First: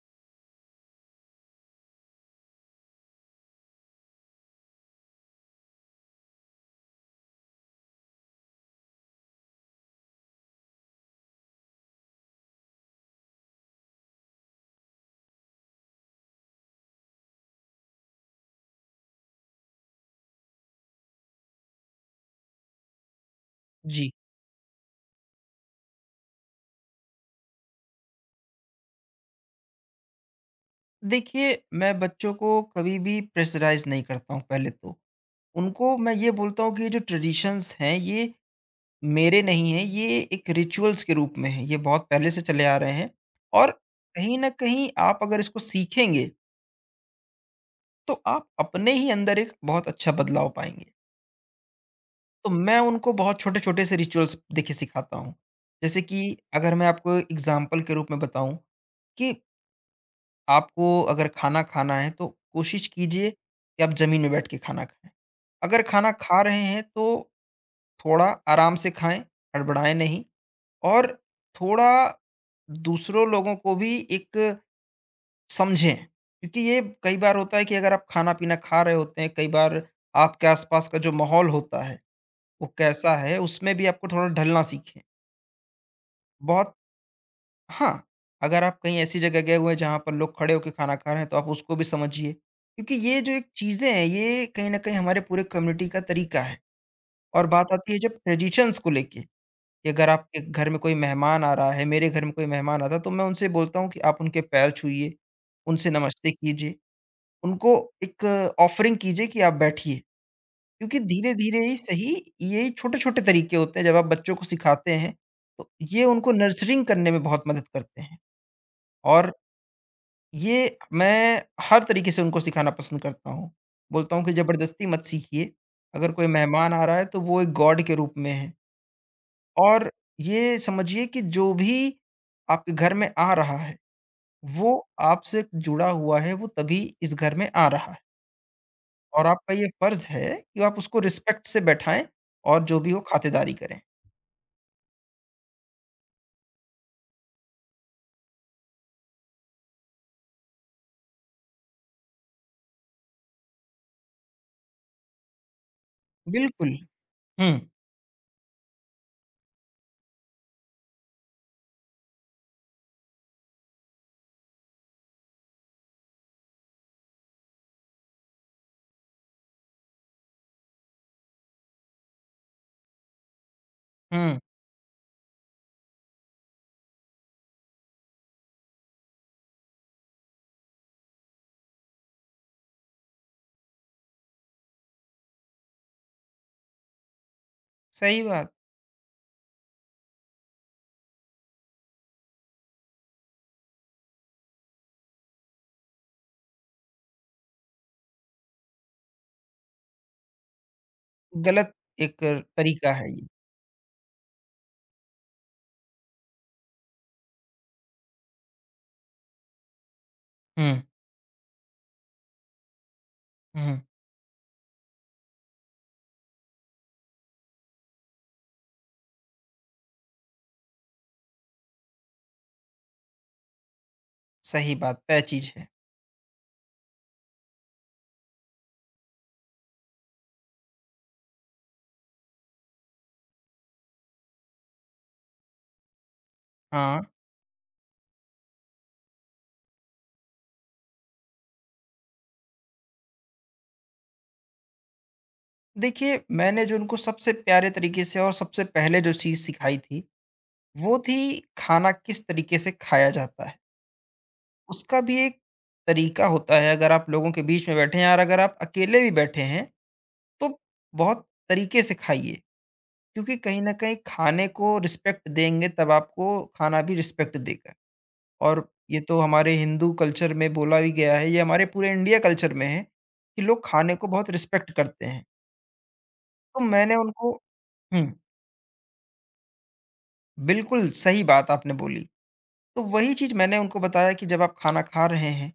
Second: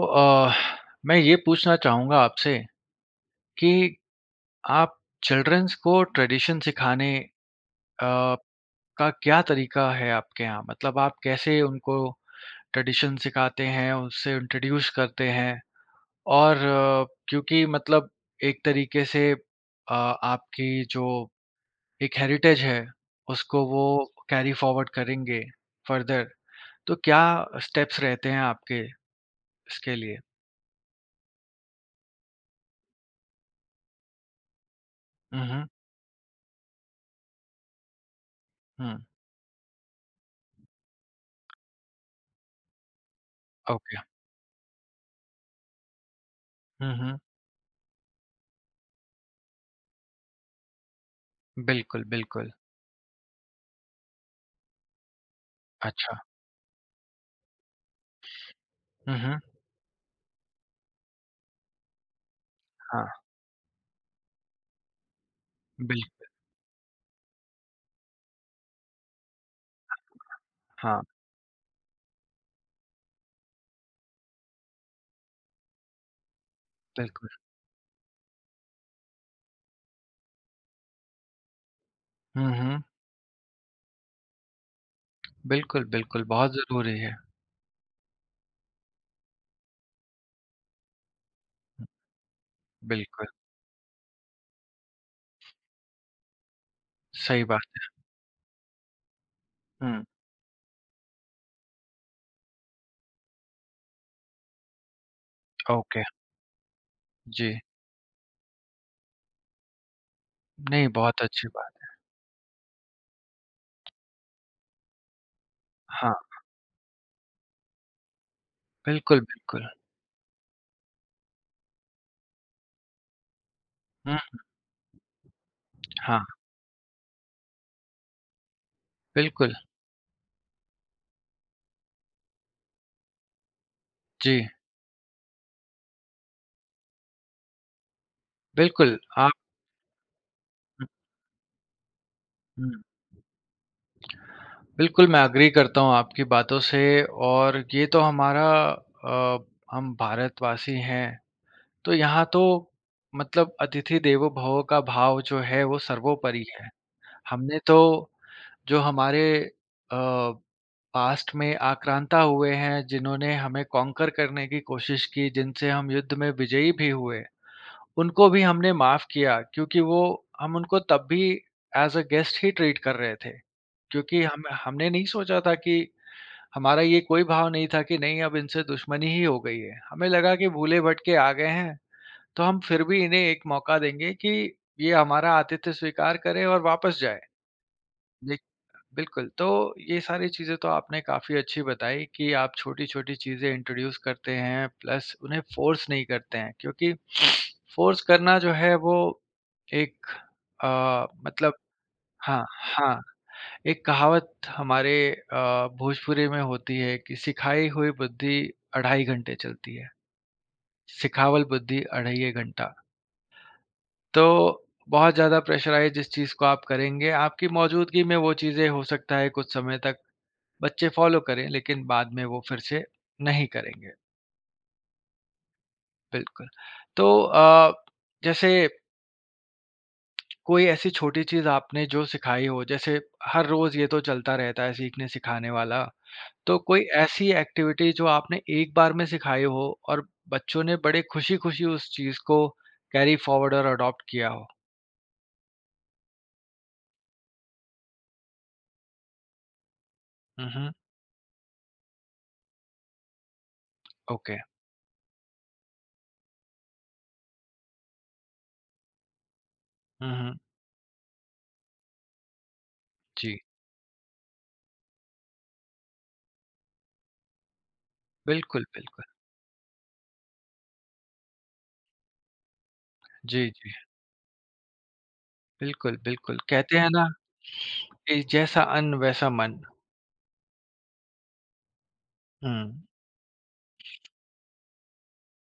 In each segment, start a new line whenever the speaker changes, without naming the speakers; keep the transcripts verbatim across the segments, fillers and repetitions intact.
तो, अ, मैं ये पूछना चाहूँगा आपसे कि आप चिल्ड्रंस को ट्रेडिशन सिखाने अ, का क्या तरीका है आपके यहाँ? मतलब आप कैसे उनको ट्रेडिशन सिखाते हैं, उसे इंट्रोड्यूस करते हैं? और अ, क्योंकि मतलब एक तरीके से अ, आपकी जो एक हेरिटेज है, उसको वो
जी,
कैरी फॉरवर्ड करेंगे फर्दर, तो क्या स्टेप्स रहते हैं आपके इसके लिए?
देखिए मैं बच्चों को कभी भी प्रेशराइज नहीं करता हूँ पहले तो
हुँ, हुँ।
उनको मैं ये बोलता हूँ कि ये जो ट्रेडिशंस हैं ये
हुँ,
मेरे नहीं हैं ये एक रिचुअल्स के रूप में है ये बहुत पहले से चले आ रहे हैं और
ओके।
कहीं ना कहीं आप अगर इसको सीखेंगे
हुँ, हुँ।
तो आप अपने ही अंदर एक बहुत अच्छा बदलाव पाएंगे।
बिल्कुल,
तो
बिल्कुल।
मैं उनको बहुत छोटे छोटे से रिचुअल्स देखिए सिखाता हूँ जैसे कि
अच्छा।
अगर मैं आपको एग्जाम्पल के रूप में बताऊँ
हुँ, हुँ।
आपको अगर खाना खाना है तो कोशिश
हाँ,
कीजिए कि आप ज़मीन में बैठ के खाना खाएँ। अगर
बिल
खाना खा रहे हैं तो थोड़ा आराम से खाएँ, हड़बड़ाएँ नहीं
हाँ,
और थोड़ा दूसरों लोगों को भी एक समझें। क्योंकि ये कई
बिल्कुल।
बार होता है कि अगर आप खाना-पीना खा रहे होते हैं, कई बार आपके आस-पास का जो माहौल होता है,
हुँ,
वो
हुँ।
कैसा है उसमें भी आपको थोड़ा ढलना सीखें।
बिल्कुल, बिल्कुल, बहुत
बहुत
ज़रूरी है।
हाँ, अगर आप कहीं ऐसी जगह गए हुए हैं जहाँ पर लोग खड़े होके खाना खा रहे हैं तो आप उसको भी समझिए। क्योंकि ये
बिल्कुल,
जो एक चीज़ें हैं ये कहीं न कहीं हमारे पूरे कम्युनिटी का तरीका है।
सही
और
बात
बात आती है
है।
जब ट्रेडिशंस को लेके कि
हुँ,
अगर आपके घर में कोई मेहमान आ रहा है, मेरे घर में कोई मेहमान आता है तो मैं उनसे बोलता हूँ कि आप उनके पैर छूइए, उनसे
ओके,
नमस्ते कीजिए,
जी।
उनको एक ऑफरिंग कीजिए कि आप बैठिए।
नहीं,
क्योंकि
बहुत अच्छी
धीरे-धीरे ही
बात।
सही ये छोटे-छोटे तरीके होते हैं जब आप बच्चों को सिखाते हैं, तो ये
हाँ,
उनको नर्सरिंग करने में बहुत मदद करते हैं।
बिल्कुल,
और
बिल्कुल।
ये मैं हर तरीके से उनको सिखाना पसंद करता हूँ। बोलता
हुँ,
हूँ कि ज़बरदस्ती मत सीखिए, अगर
हाँ,
कोई मेहमान आ रहा है तो वो एक गॉड के रूप में है।
बिल्कुल।
और ये समझिए कि जो भी आपके घर में आ रहा है,
जी,
वो आपसे जुड़ा हुआ है, वो तभी इस घर में आ रहा है।
बिल्कुल,
और
आप
आपका ये फ़र्ज़ है कि आप
हुँ,
उसको रिस्पेक्ट से बैठाएँ और जो
हुँ।
भी हो खातिरदारी करें।
बिल्कुल, मैं एग्री करता हूँ आपकी बातों से और ये तो हमारा अ, हम भारतवासी हैं, तो यहाँ तो मतलब अतिथि देवो भव का भाव जो है, वो सर्वोपरि है।
बिल्कुल, हुँ,
हमने तो जो हमारे अ, पास्ट में आक्रांता हुए हैं, जिन्होंने हमें कॉन्कर करने की कोशिश की, जिनसे हम युद्ध में विजयी भी हुए, उनको भी हमने माफ़ किया क्योंकि वो हम उनको तब भी एज़ अ गेस्ट ही ट्रीट कर रहे थे। क्योंकि
हुँ,
हम हमने नहीं सोचा था कि हमारा ये कोई भाव नहीं था कि नहीं अब इनसे दुश्मनी ही हो गई है। हमें लगा कि भूले-भटके आ गए हैं, तो हम फिर भी इन्हें एक मौका देंगे कि ये हमारा आतिथ्य स्वीकार करें और वापस जाएँ।
सही बात।
बिल्कुल, तो ये सारी चीज़ें तो आपने काफ़ी अच्छी बताई कि आप छोटी-छोटी चीज़ें इंट्रोड्यूस करते हैं प्लस उन्हें फ़ोर्स नहीं करते हैं क्योंकि फ़ोर्स करना जो है वो एक अ, मतलब
गलत एक
हाँ,
तरीका
हाँ,
है ये।
एक कहावत हमारे अ, भोजपुरी में होती है कि सिखाई हुई बुद्धि अढ़ाई घंटे चलती है,
हुँ,
सिखावल बुद्धि अढ़ाइये घंटा।
हुँ,
तो बहुत ज़्यादा प्रेशराइज़ जिस चीज़ को आप करेंगे, आपकी मौजूदगी में वो चीज़ें हो सकता है कुछ समय तक बच्चे फ़ॉलो करें लेकिन बाद में वो फिर से नहीं करेंगे।
सही बात, तय चीज़ है।
बिल्कुल। तो अ, जैसे कोई ऐसी छोटी चीज़ आपने जो सिखाई हो जैसे हर रोज़ ये तो चलता रहता है सीखने-सिखाने वाला, तो कोई
हाँ।
ऐसी एक्टिविटी जो आपने एक बार में सिखाई हो और बच्चों ने बड़े खुशी-खुशी उस चीज़ को कैरी फॉरवर्ड और अडॉप्ट किया हो?
देखिए, मैंने जो उनको सबसे प्यारे तरीके से और सबसे पहले जो चीज़ सिखाई थी,
हुँ, हुँ।
वो थी खाना किस तरीके से खाया जाता है।
ओके।
उसका भी एक तरीका होता है, अगर आप लोगों के बीच में बैठे हैं और अगर आप अकेले भी बैठे हैं,
हुँ, हुँ।
तो बहुत तरीके से खाइए, क्योंकि
जी।
कहीं न कहीं खाने को रिस्पेक्ट देंगे तब आपको खाना भी रिस्पेक्ट देगा।
बिल्कुल,
और ये
बिल्कुल।
तो हमारे हिंदू कल्चर में बोला भी गया है, ये हमारे पूरे इंडिया कल्चर में है, कि
जी,
लोग
जी।
खाने को बहुत रिस्पेक्ट करते हैं।
बिल्कुल, बिल्कुल।
तो
कहते हैं
मैंने
ना
उनको हुँ।
कि जैसा अन्न वैसा मन।
बिल्कुल, सही बात आपने बोली।
हुँ,
तो वही चीज़ मैंने उनको बताया कि जब आप खाना खा रहे हैं,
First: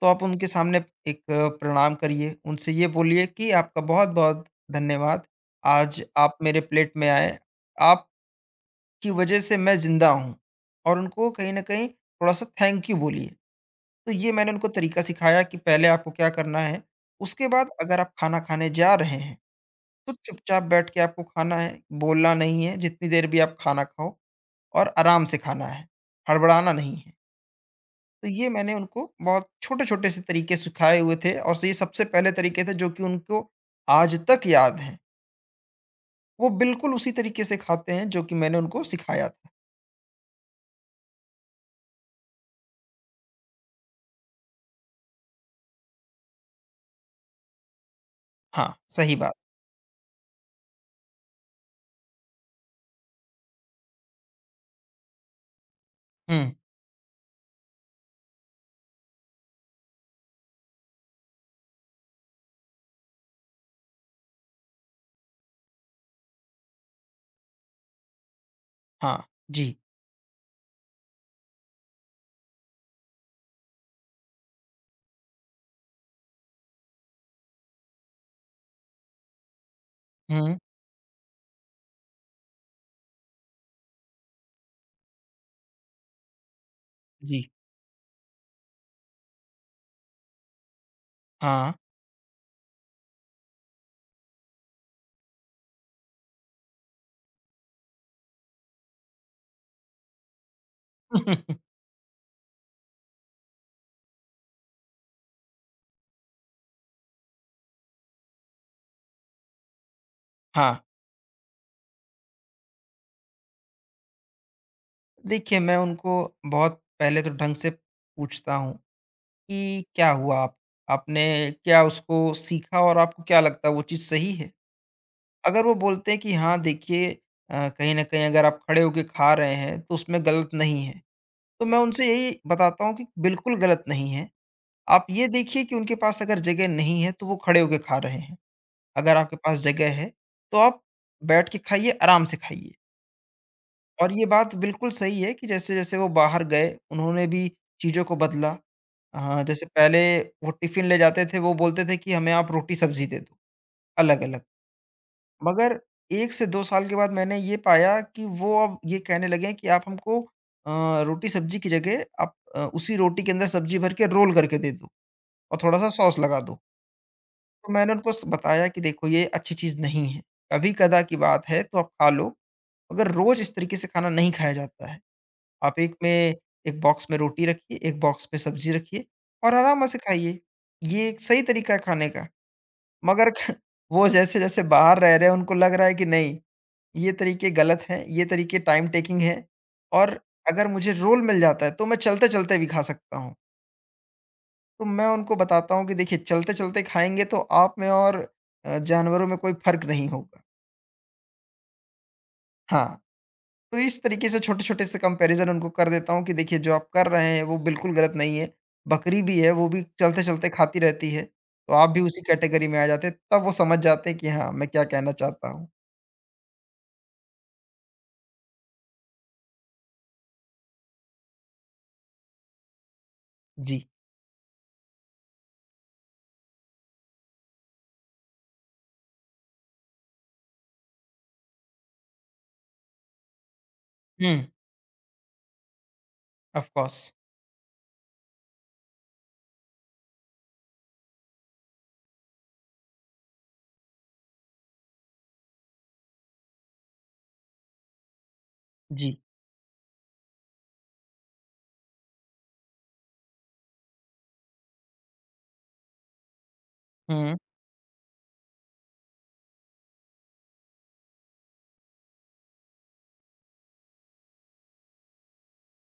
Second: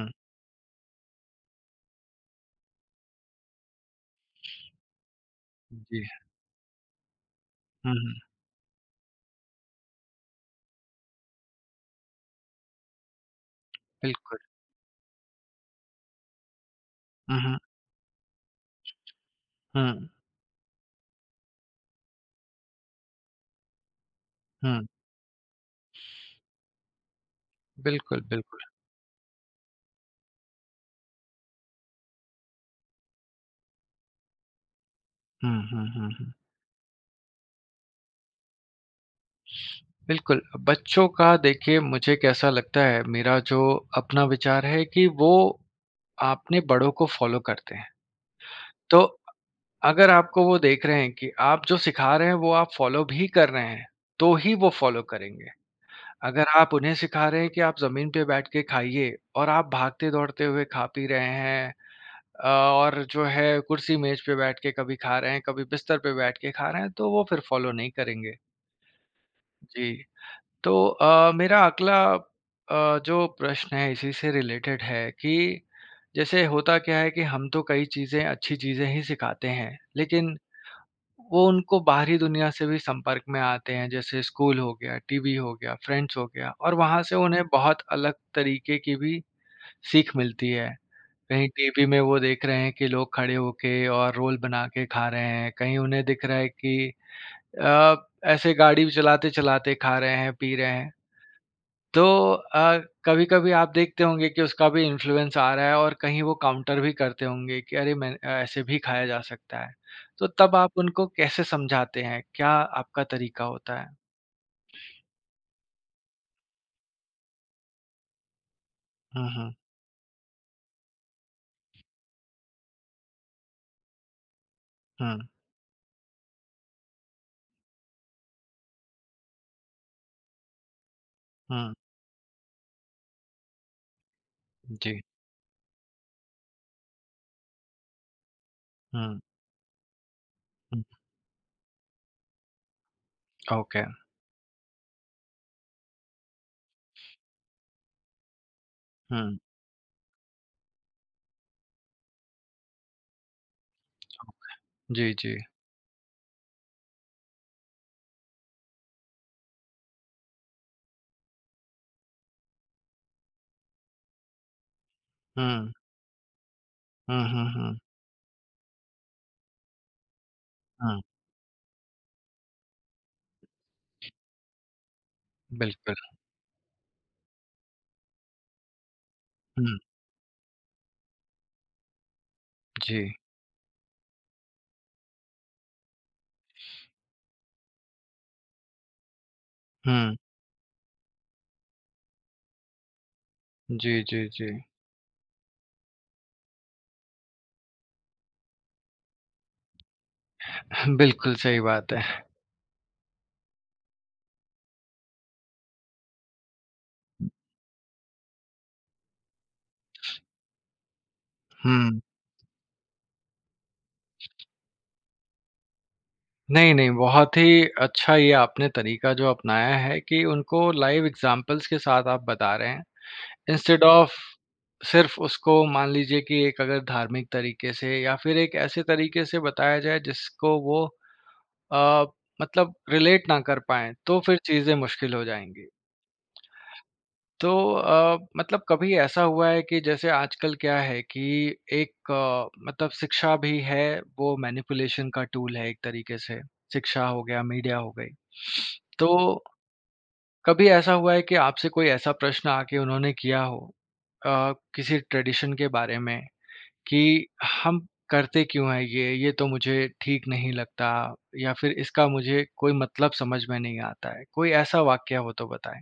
तो आप उनके सामने एक अ, प्रणाम करिए, उनसे ये बोलिए कि आपका बहुत-बहुत धन्यवाद, आज
जी।
आप मेरे प्लेट में आए,
हुँ, हुँ,
आपकी वजह से मैं ज़िंदा हूँ। और उनको कहीं न कहीं थोड़ा-सा थैंक यू बोलिए। तो ये
बिल्कुल।
मैंने उनको तरीका सिखाया कि पहले आपको क्या करना है,
हुँ,
उसके
हुँ,
बाद अगर आप खाना खाने जा रहे हैं,
हुँ,
तो चुपचाप बैठ के आपको खाना है, बोलना नहीं है, जितनी देर भी आप खाना खाओ।
हुँ,
और आराम से खाना है, हड़बड़ाना नहीं है।
बिल्कुल,
तो ये
बिल्कुल।
मैंने उनको बहुत छोटे-छोटे से तरीके सिखाए हुए थे और ये सबसे पहले तरीके थे जो कि उनको आज तक याद हैं।
हुँ, हुँ, हुँ, हुँ,
वो बिल्कुल उसी तरीके से खाते हैं जो कि मैंने उनको सिखाया था।
बिल्कुल, बच्चों का देखिए मुझे कैसा लगता है मेरा जो अपना विचार है कि वो अपने बड़ों को फ़ॉलो करते हैं।
हाँ,
तो
सही बात।
अगर आपको वो देख रहे हैं कि आप जो सिखा रहे हैं वो आप फ़ॉलो भी कर रहे हैं, तो ही वो फ़ॉलो करेंगे। अगर
हुँ,
आप उन्हें सिखा रहे हैं कि आप ज़मीन पे बैठ के खाइए और आप भागते-दौड़ते हुए खा-पी रहे हैं अ, और जो है कुर्सी मेज पे बैठ के कभी खा रहे हैं, कभी बिस्तर पे बैठ के खा रहे हैं, तो वो फिर फ़ॉलो नहीं करेंगे।
हाँ, जी।
जी, तो अ, मेरा अगला अ, जो प्रश्न है इसी से रिलेटेड है कि जैसे होता क्या है कि हम तो कई चीज़ें, अच्छी चीज़ें ही सिखाते हैं, लेकिन
हुँ,
वो उनको बाहरी दुनिया से भी संपर्क में आते हैं, जैसे स्कूल हो गया, टीवी हो गया, फ्रेंड्स हो गया और वहाँ से उन्हें
जी,
बहुत अलग तरीके की भी सीख मिलती है। कहीं
हाँ।
टीवी में वो देख रहे हैं कि लोग खड़े होके और रोल बना के खा रहे हैं, कहीं उन्हें दिख रहा है कि अ, ऐसे गाड़ी चलाते-चलाते खा रहे हैं, पी रहे हैं। तो अ, कभी-कभी आप देखते होंगे कि उसका भी इन्फ्लुएंस आ रहा है और कहीं वो काउंटर भी करते होंगे कि अरे मैं ऐसे भी खाया जा सकता है। तो तब
हाँ,
आप उनको कैसे समझाते हैं? क्या आपका तरीका होता है?
देखिए मैं उनको बहुत पहले तो ढंग से पूछता हूँ
हुँ, हुँ,
कि क्या हुआ आप आपने क्या उसको सीखा और आपको क्या लगता है वो चीज़ सही है?
हुँ,
अगर वो बोलते हैं कि हाँ देखिए अ, कहीं न कहीं अगर आप खड़े होके खा रहे हैं, तो उसमें गलत नहीं है। तो
हुँ,
मैं उनसे यही बताता हूँ कि बिल्कुल गलत नहीं है।
जी,
आप ये देखिए कि उनके पास अगर जगह नहीं है, तो वो खड़े होके खा रहे हैं। अगर
हुँ,
आपके पास जगह है, तो आप
हुँ,
बैठ के खाइए, आराम से खाइए।
ओके,
और ये बात बिल्कुल सही है कि जैसे-जैसे वो बाहर गए, उन्होंने भी चीज़ों को बदला।
हुँ,
हाँ, जैसे पहले वो टिफ़िन ले जाते थे, वो बोलते थे कि हमें आप रोटी-सब्ज़ी दे दो, अलग-अलग।
जी, जी,
मगर एक से दो साल के बाद मैंने ये पाया कि वो अब ये कहने लगे हैं कि आप हमको अ, रोटी सब्जी की जगह आप अ, उसी रोटी के अंदर सब्जी भर के रोल करके दे दो और
हुँ,
थोड़ा-सा सॉस लगा दो।
हुँ, हुँ,
तो
हुँ,
मैंने उनको स बताया कि देखो ये अच्छी चीज़ नहीं है। कभी-कदा
हुँ,
की बात है तो आप खा लो, मगर रोज़ इस तरीके से खाना नहीं खाया जाता है। आप
बिल्कुल,
एक में एक बॉक्स में रोटी रखिए, एक बॉक्स में सब्जी रखिए और
हुँ।
आराम से खाइए। ये एक सही तरीका है खाने का।
जी।
मगर ख वो जैसे-जैसे बाहर रह रहे हैं उनको लग रहा है कि नहीं ये तरीके गलत हैं, ये तरीके टाइम टेकिंग हैं और
हुँ।
अगर मुझे रोल मिल जाता है, तो मैं चलते-चलते भी खा सकता हूँ।
जी, जी, जी।
तो मैं उनको बताता हूँ कि देखिए चलते-चलते खाएँगे तो आप में और अ, जानवरों में कोई फ़र्क नहीं होगा।
बिल्कुल सही बात है।
हाँ, तो इस तरीके से छोटे-छोटे से कंपैरिज़न उनको कर देता हूँ कि देखिए जो आप कर रहे हैं, वो बिल्कुल गलत नहीं है। बकरी भी है, वो भी चलते-चलते खाती रहती है, तो आप भी
हुँ।
उसी कैटेगरी में आ जाते हैं, तब वो समझ जाते हैं कि हाँ, मैं क्या कहना चाहता हूँ।
नहीं, नहीं, बहुत ही अच्छा ये आपने तरीका जो अपनाया है कि उनको लाइव एग्ज़ाम्पल्स के साथ आप बता रहे हैं।
जी।
इंस्टेड ऑफ़ सिर्फ़ उसको मान लीजिए कि एक अगर धार्मिक तरीके से या फिर एक ऐसे तरीके से बताया जाए जिसको वो अ, मतलब रिलेट ना कर पाएँ, तो
हुँ,
फिर चीज़ें मुश्किल हो जाएँगी।
Of course.
तो अ, मतलब कभी ऐसा हुआ है कि जैसे आजकल क्या है कि एक अ, मतलब शिक्षा भी है वो मैनिपुलेशन का टूल है एक तरीके से शिक्षा हो गया मीडिया हो गई तो
जी।
कभी ऐसा हुआ है कि आपसे कोई ऐसा प्रश्न आके उन्होंने किया हो अ, किसी ट्रेडिशन के बारे में कि
हुँ।
हम करते क्यों हैं ये ये तो मुझे ठीक नहीं लगता या फिर इसका मुझे कोई मतलब समझ में नहीं आता है कोई ऐसा वाक्य हो तो बताएं।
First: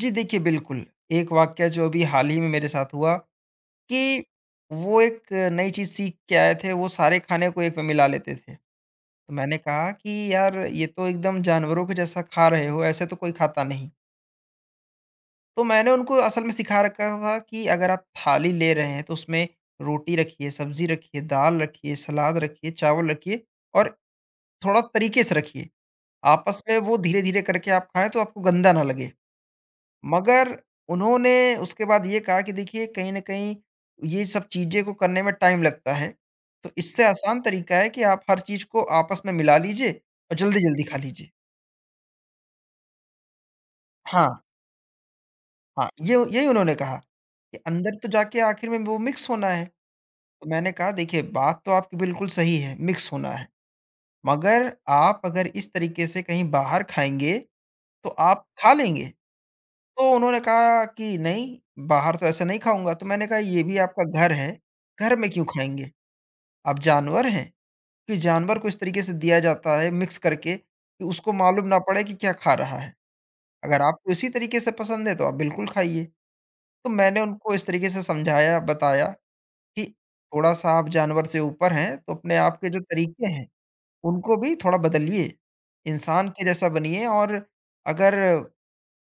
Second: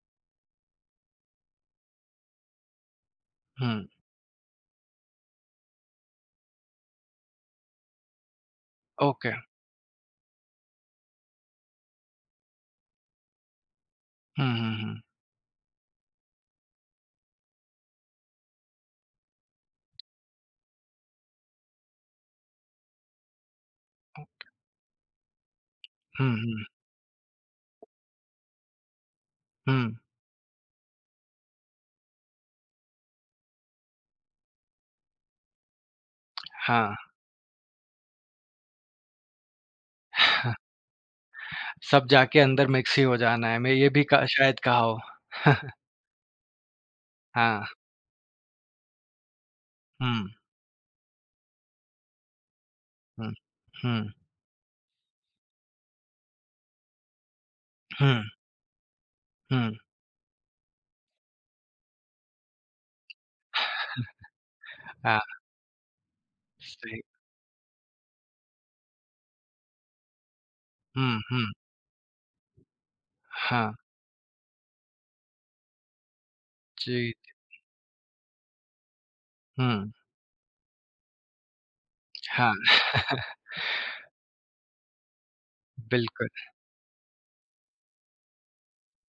जी, देखिए बिल्कुल, एक वाक़या जो अभी हाल ही में मेरे साथ हुआ
हम्म।
कि वो एक नई चीज़ सीख के आए थे, वो सारे खाने को एक में मिला लेते थे।
ओके।
तो मैंने कहा कि यार ये तो एकदम जानवरों के जैसा खा रहे हो, ऐसे तो कोई खाता नहीं।
हम्म, हम्म, हम्म।
तो मैंने उनको असल में सिखा रखा था कि अगर आप थाली ले रहे हैं तो उसमें रोटी रखिए, सब्ज़ी रखिए, दाल रखिए, सलाद रखिए, चावल रखिए और थोड़ा तरीके से रखिए।
हुँ,
आपस
हुँ,
में वो धीरे-धीरे करके आप खाएँ तो आपको गंदा ना लगे।
हुँ,
मगर उन्होंने उसके बाद ये कहा कि देखिए कहीं न कहीं ये सब चीज़ें को करने में टाइम लगता है, तो
हाँ।
इससे आसान तरीका है कि आप हर चीज़ को आपस में मिला लीजिए और जल्दी-जल्दी खा लीजिए।
सब जाके अंदर मिक्स ही हो जाना है, मैं ये भी क
हाँ,
शायद कहा हो।
हाँ, ये यही उन्होंने कहा कि
हाँ,
अंदर तो जाके आखिर में वो मिक्स होना है।
हुँ,
तो मैंने कहा देखिए बात तो आपकी बिल्कुल सही है, मिक्स होना
हुँ,
है,
हुँ,
मगर आप अगर इस तरीके से कहीं बाहर खाएँगे, तो
हुँ,
आप खा लेंगे।
हुँ,
तो उन्होंने कहा कि नहीं, बाहर तो ऐसे नहीं खाऊँगा, तो मैंने कहा ये भी आपका घर है, घर
हाँ,
में क्यों खाएँगे? आप
सही।
जानवर हैं, कि जानवर को इस तरीके से दिया जाता है मिक्स करके कि
हुँ,
उसको
हुँ,
मालूम ना पड़े कि क्या खा रहा है।
हाँ,
अगर आपको इसी तरीके से पसंद है तो आप बिल्कुल खाइए। तो
जी,
मैंने उनको इस तरीके से समझाया, बताया कि
हुँ,
थोड़ा-सा आप जानवर से ऊपर हैं, तो अपने
हाँ,
आप के जो तरीके हैं, उनको भी थोड़ा बदलिए।
बिल्कुल।
इंसान के जैसा बनिए और अगर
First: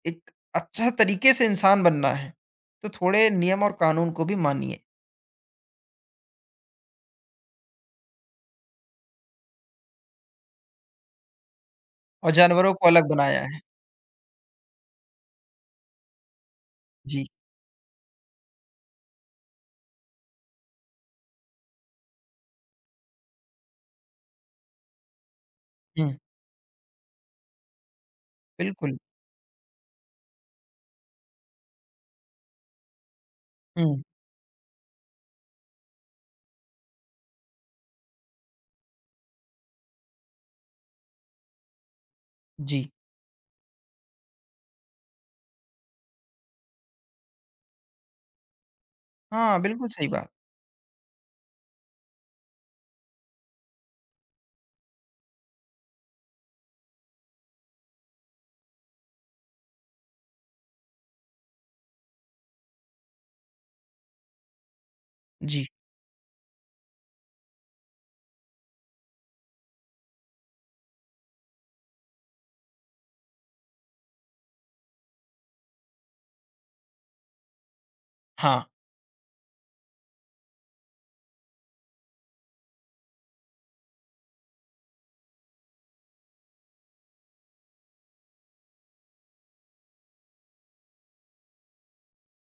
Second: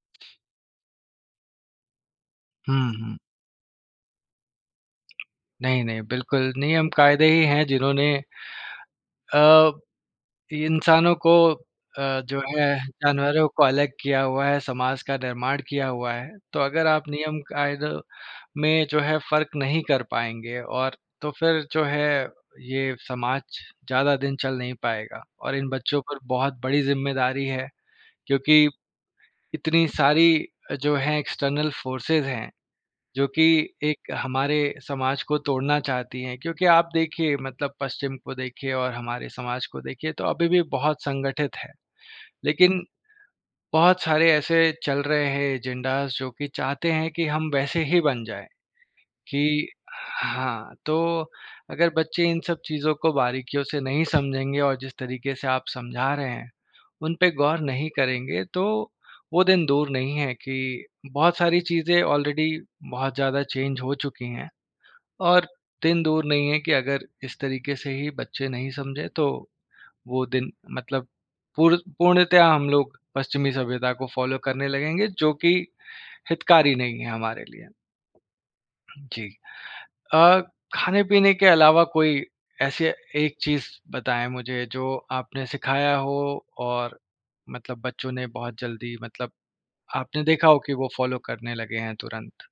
एक अच्छा तरीके से इंसान बनना है, तो
हुँ, हुँ,
थोड़े नियम और कानून को भी मानिए
नहीं, नहीं, बिल्कुल नियम कायदे ही हैं जिन्होंने अ, इंसानों को अ,
और
जो है
जानवरों को अलग बनाया
जानवरों
है।
को अलग किया हुआ है, समाज का निर्माण किया हुआ है। तो अगर आप
जी।
नियम कायदों में जो है फ़र्क नहीं कर पाएँगे और तो फिर जो है ये समाज ज़्यादा दिन चल नहीं पाएगा और इन बच्चों
हुँ,
पर बहुत बड़ी ज़िम्मेदारी है क्योंकि
बिल्कुल।
इतनी सारी जो है एक्सटर्नल फ़ोर्सेस हैं, जो कि
हुँ,
एक हमारे समाज को तोड़ना चाहती हैं। क्योंकि आप देखिए मतलब पश्चिम को देखिए और हमारे समाज को देखिए तो अभी भी बहुत संगठित है। लेकिन
जी।
बहुत सारे ऐसे चल रहे हैं एजेंडाज़ जो कि चाहते हैं कि हम वैसे ही बन जाएँ।
हाँ,
कि
बिल्कुल सही बात।
हाँ, तो अगर बच्चे इन सब चीज़ों को बारीकियों से नहीं समझेंगे और जिस तरीके से आप समझा रहे हैं, उन पे गौर नहीं करेंगे, तो वो दिन दूर नहीं है कि बहुत सारी चीज़ें ऑलरेडी बहुत ज़्यादा चेंज हो चुकी हैं और
जी,
दिन दूर नहीं है कि अगर इस तरीके से ही बच्चे नहीं समझे, तो वो दिन मतलब पूर पूर्णतया हम लोग पश्चिमी सभ्यता को फ़ॉलो करने लगेंगे, जो कि हितकारी नहीं है हमारे लिए।
हाँ।
जी। अ, खाने-पीने के अलावा कोई ऐसी एक चीज़ बताएँ मुझे जो आपने सिखाया हो और मतलब बच्चों ने बहुत जल्दी मतलब आपने देखा हो कि वो फ़ॉलो करने लगे हैं तुरंत?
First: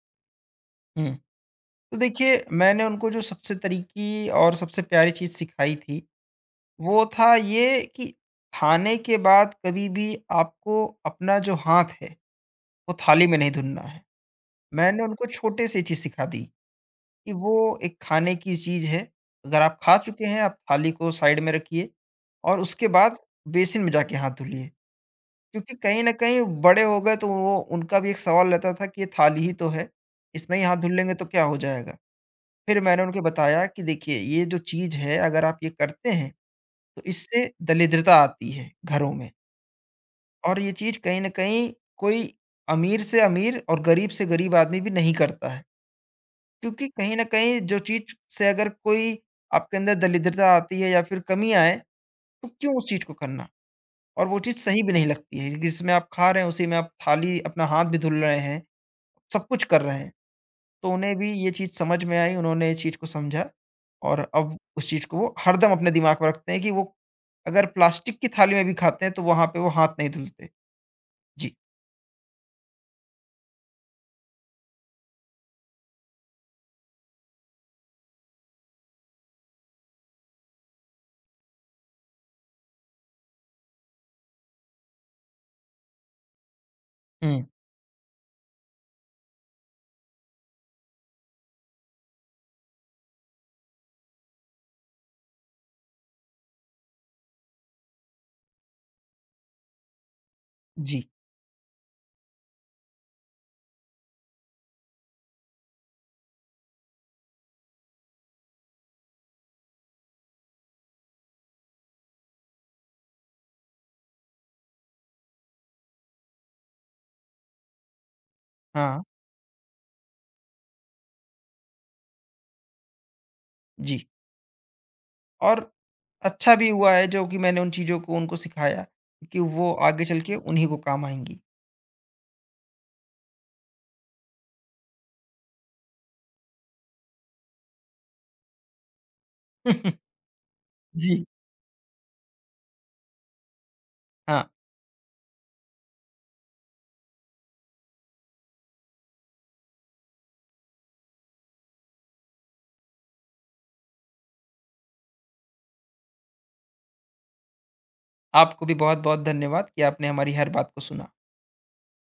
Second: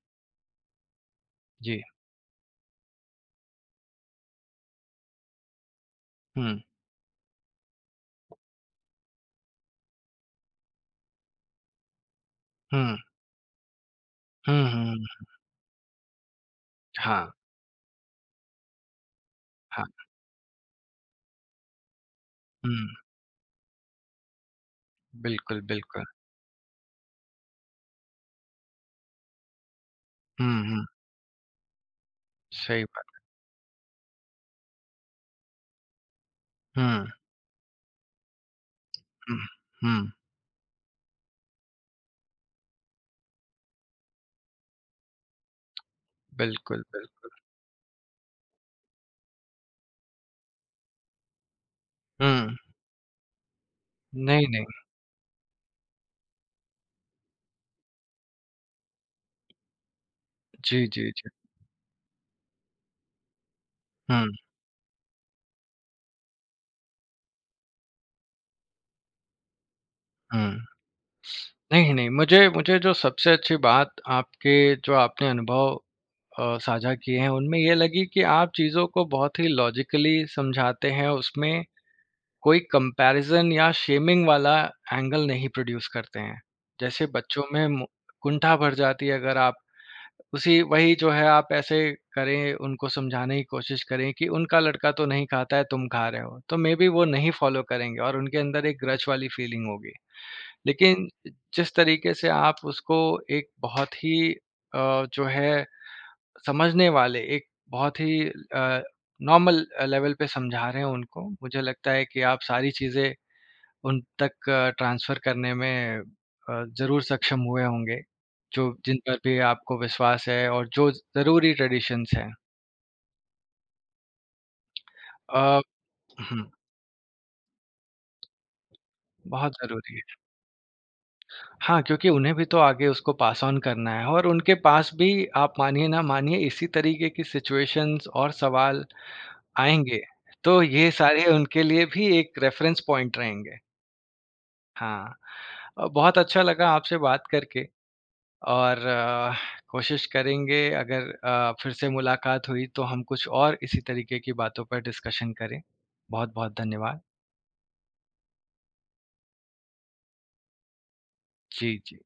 हुँ,
जी।
तो देखिए मैंने उनको जो सबसे तरीकी और सबसे प्यारी चीज़ सिखाई थी,
हुँ,
वो था ये कि खाने के बाद कभी भी आपको अपना जो हाथ है,
हुँ,
वो थाली में नहीं धुलना है।
हुँ, हुँ।
मैंने उनको छोटे से ये चीज़ सिखा दी।
हाँ,
कि वो एक खाने की चीज़ है, अगर आप
हाँ।
खा चुके हैं, आप थाली को साइड में रखिए और
हुँ,
उसके बाद बेसिन में जाके हाथ धुलिए।
बिल्कुल,
क्योंकि कहीं
बिल्कुल।
न कहीं बड़े हो गए तो वो उनका भी एक सवाल रहता था कि ये थाली ही तो है, इसमें
हुँ,
ही हाथ
हुँ,
धुल लेंगे तो क्या हो जाएगा? फिर
सही
मैंने
बात।
उनको बताया कि देखिए ये जो चीज़ है अगर आप ये करते हैं, तो
हुँ,
इससे दरिद्रता आती है घरों में
हुँ, हुँ,
और ये चीज़ कहीं न कहीं कोई अमीर से अमीर और गरीब से गरीब आदमी भी नहीं करता है।
बिल्कुल,
क्योंकि कहीं न
बिल्कुल।
कहीं जो चीज़ से अगर कोई आपके अंदर दरिद्रता आती है या फिर कमी आए, तो
हुँ,
क्यों उस चीज़ को करना? और वो
नहीं,
चीज़
नहीं।
सही भी नहीं लगती है, जिसमें आप खा रहे हैं उसी में आप थाली अपना हाथ भी धुल रहे हैं, सब कुछ कर रहे हैं।
जी,
तो
जी,
उन्हें
जी।
भी ये चीज़ समझ में आई, उन्होंने इस चीज़ को समझा और
हुँ,
अब उस चीज़ को वो हरदम अपने दिमाग में रखते हैं कि वो अगर प्लास्टिक की थाली में भी खाते हैं, तो वहाँ पे वो हाथ नहीं
हुँ।
धुलते। जी।
नहीं, नहीं, मुझे मुझे जो सबसे अच्छी बात आपके जो आपने अनुभव अ, साझा किए हैं, उनमें ये लगी कि आप चीज़ों को बहुत ही लॉजिकली समझाते हैं, उसमें कोई कंपैरिज़न या शेमिंग वाला एंगल नहीं प्रोड्यूस करते हैं। जैसे बच्चों
हुँ।
में मु कुंठा भर जाती है अगर आप उसी वही जो है आप ऐसे करें, उनको समझाने की कोशिश करें कि उनका लड़का तो नहीं खाता है, तुम खा रहे हो। तो मेबी वो नहीं फ़ॉलो करेंगे और उनके अंदर एक ग्रच वाली फीलिंग होगी।
जी।
लेकिन जिस तरीके से आप उसको एक बहुत ही अ, जो है समझने वाले एक बहुत ही अ, नॉर्मल अ, लेवल पे समझा रहे हैं उनको। मुझे लगता है कि आप सारी चीज़ें उन तक ट्रांसफ़र करने में अ, ज़रूर सक्षम हुए होंगे, जो जिन
हाँ।
पर भी आपको विश्वास है और जो ज़रूरी ट्रेडिशंस हैं।
जी। और
अ, हुँ,
अच्छा भी हुआ है जो कि मैंने उन चीज़ों को उनको सिखाया कि
बहुत
वो
ज़रूरी
आगे
है।
चल के उन्हीं को काम आएँगी।
हाँ, क्योंकि उन्हें भी तो आगे उसको पास ऑन करना है और उनके पास भी आप मानिए ना मानिए इसी तरीके की सिचुएशंस और सवाल आएँगे, तो ये
जी।
सारे उनके लिए भी एक रेफ़रेंस पॉइंट रहेंगे।
हाँ,
हाँ, अ, बहुत अच्छा लगा आपसे बात करके और अ, कोशिश करेंगे अगर अ, फिर से मुलाकात हुई तो हम कुछ और इसी तरीके की बातों पर डिस्कशन करें। बहुत-बहुत धन्यवाद।
आपको भी बहुत-बहुत धन्यवाद कि आपने हमारी हर बात को सुना।
जी, जी।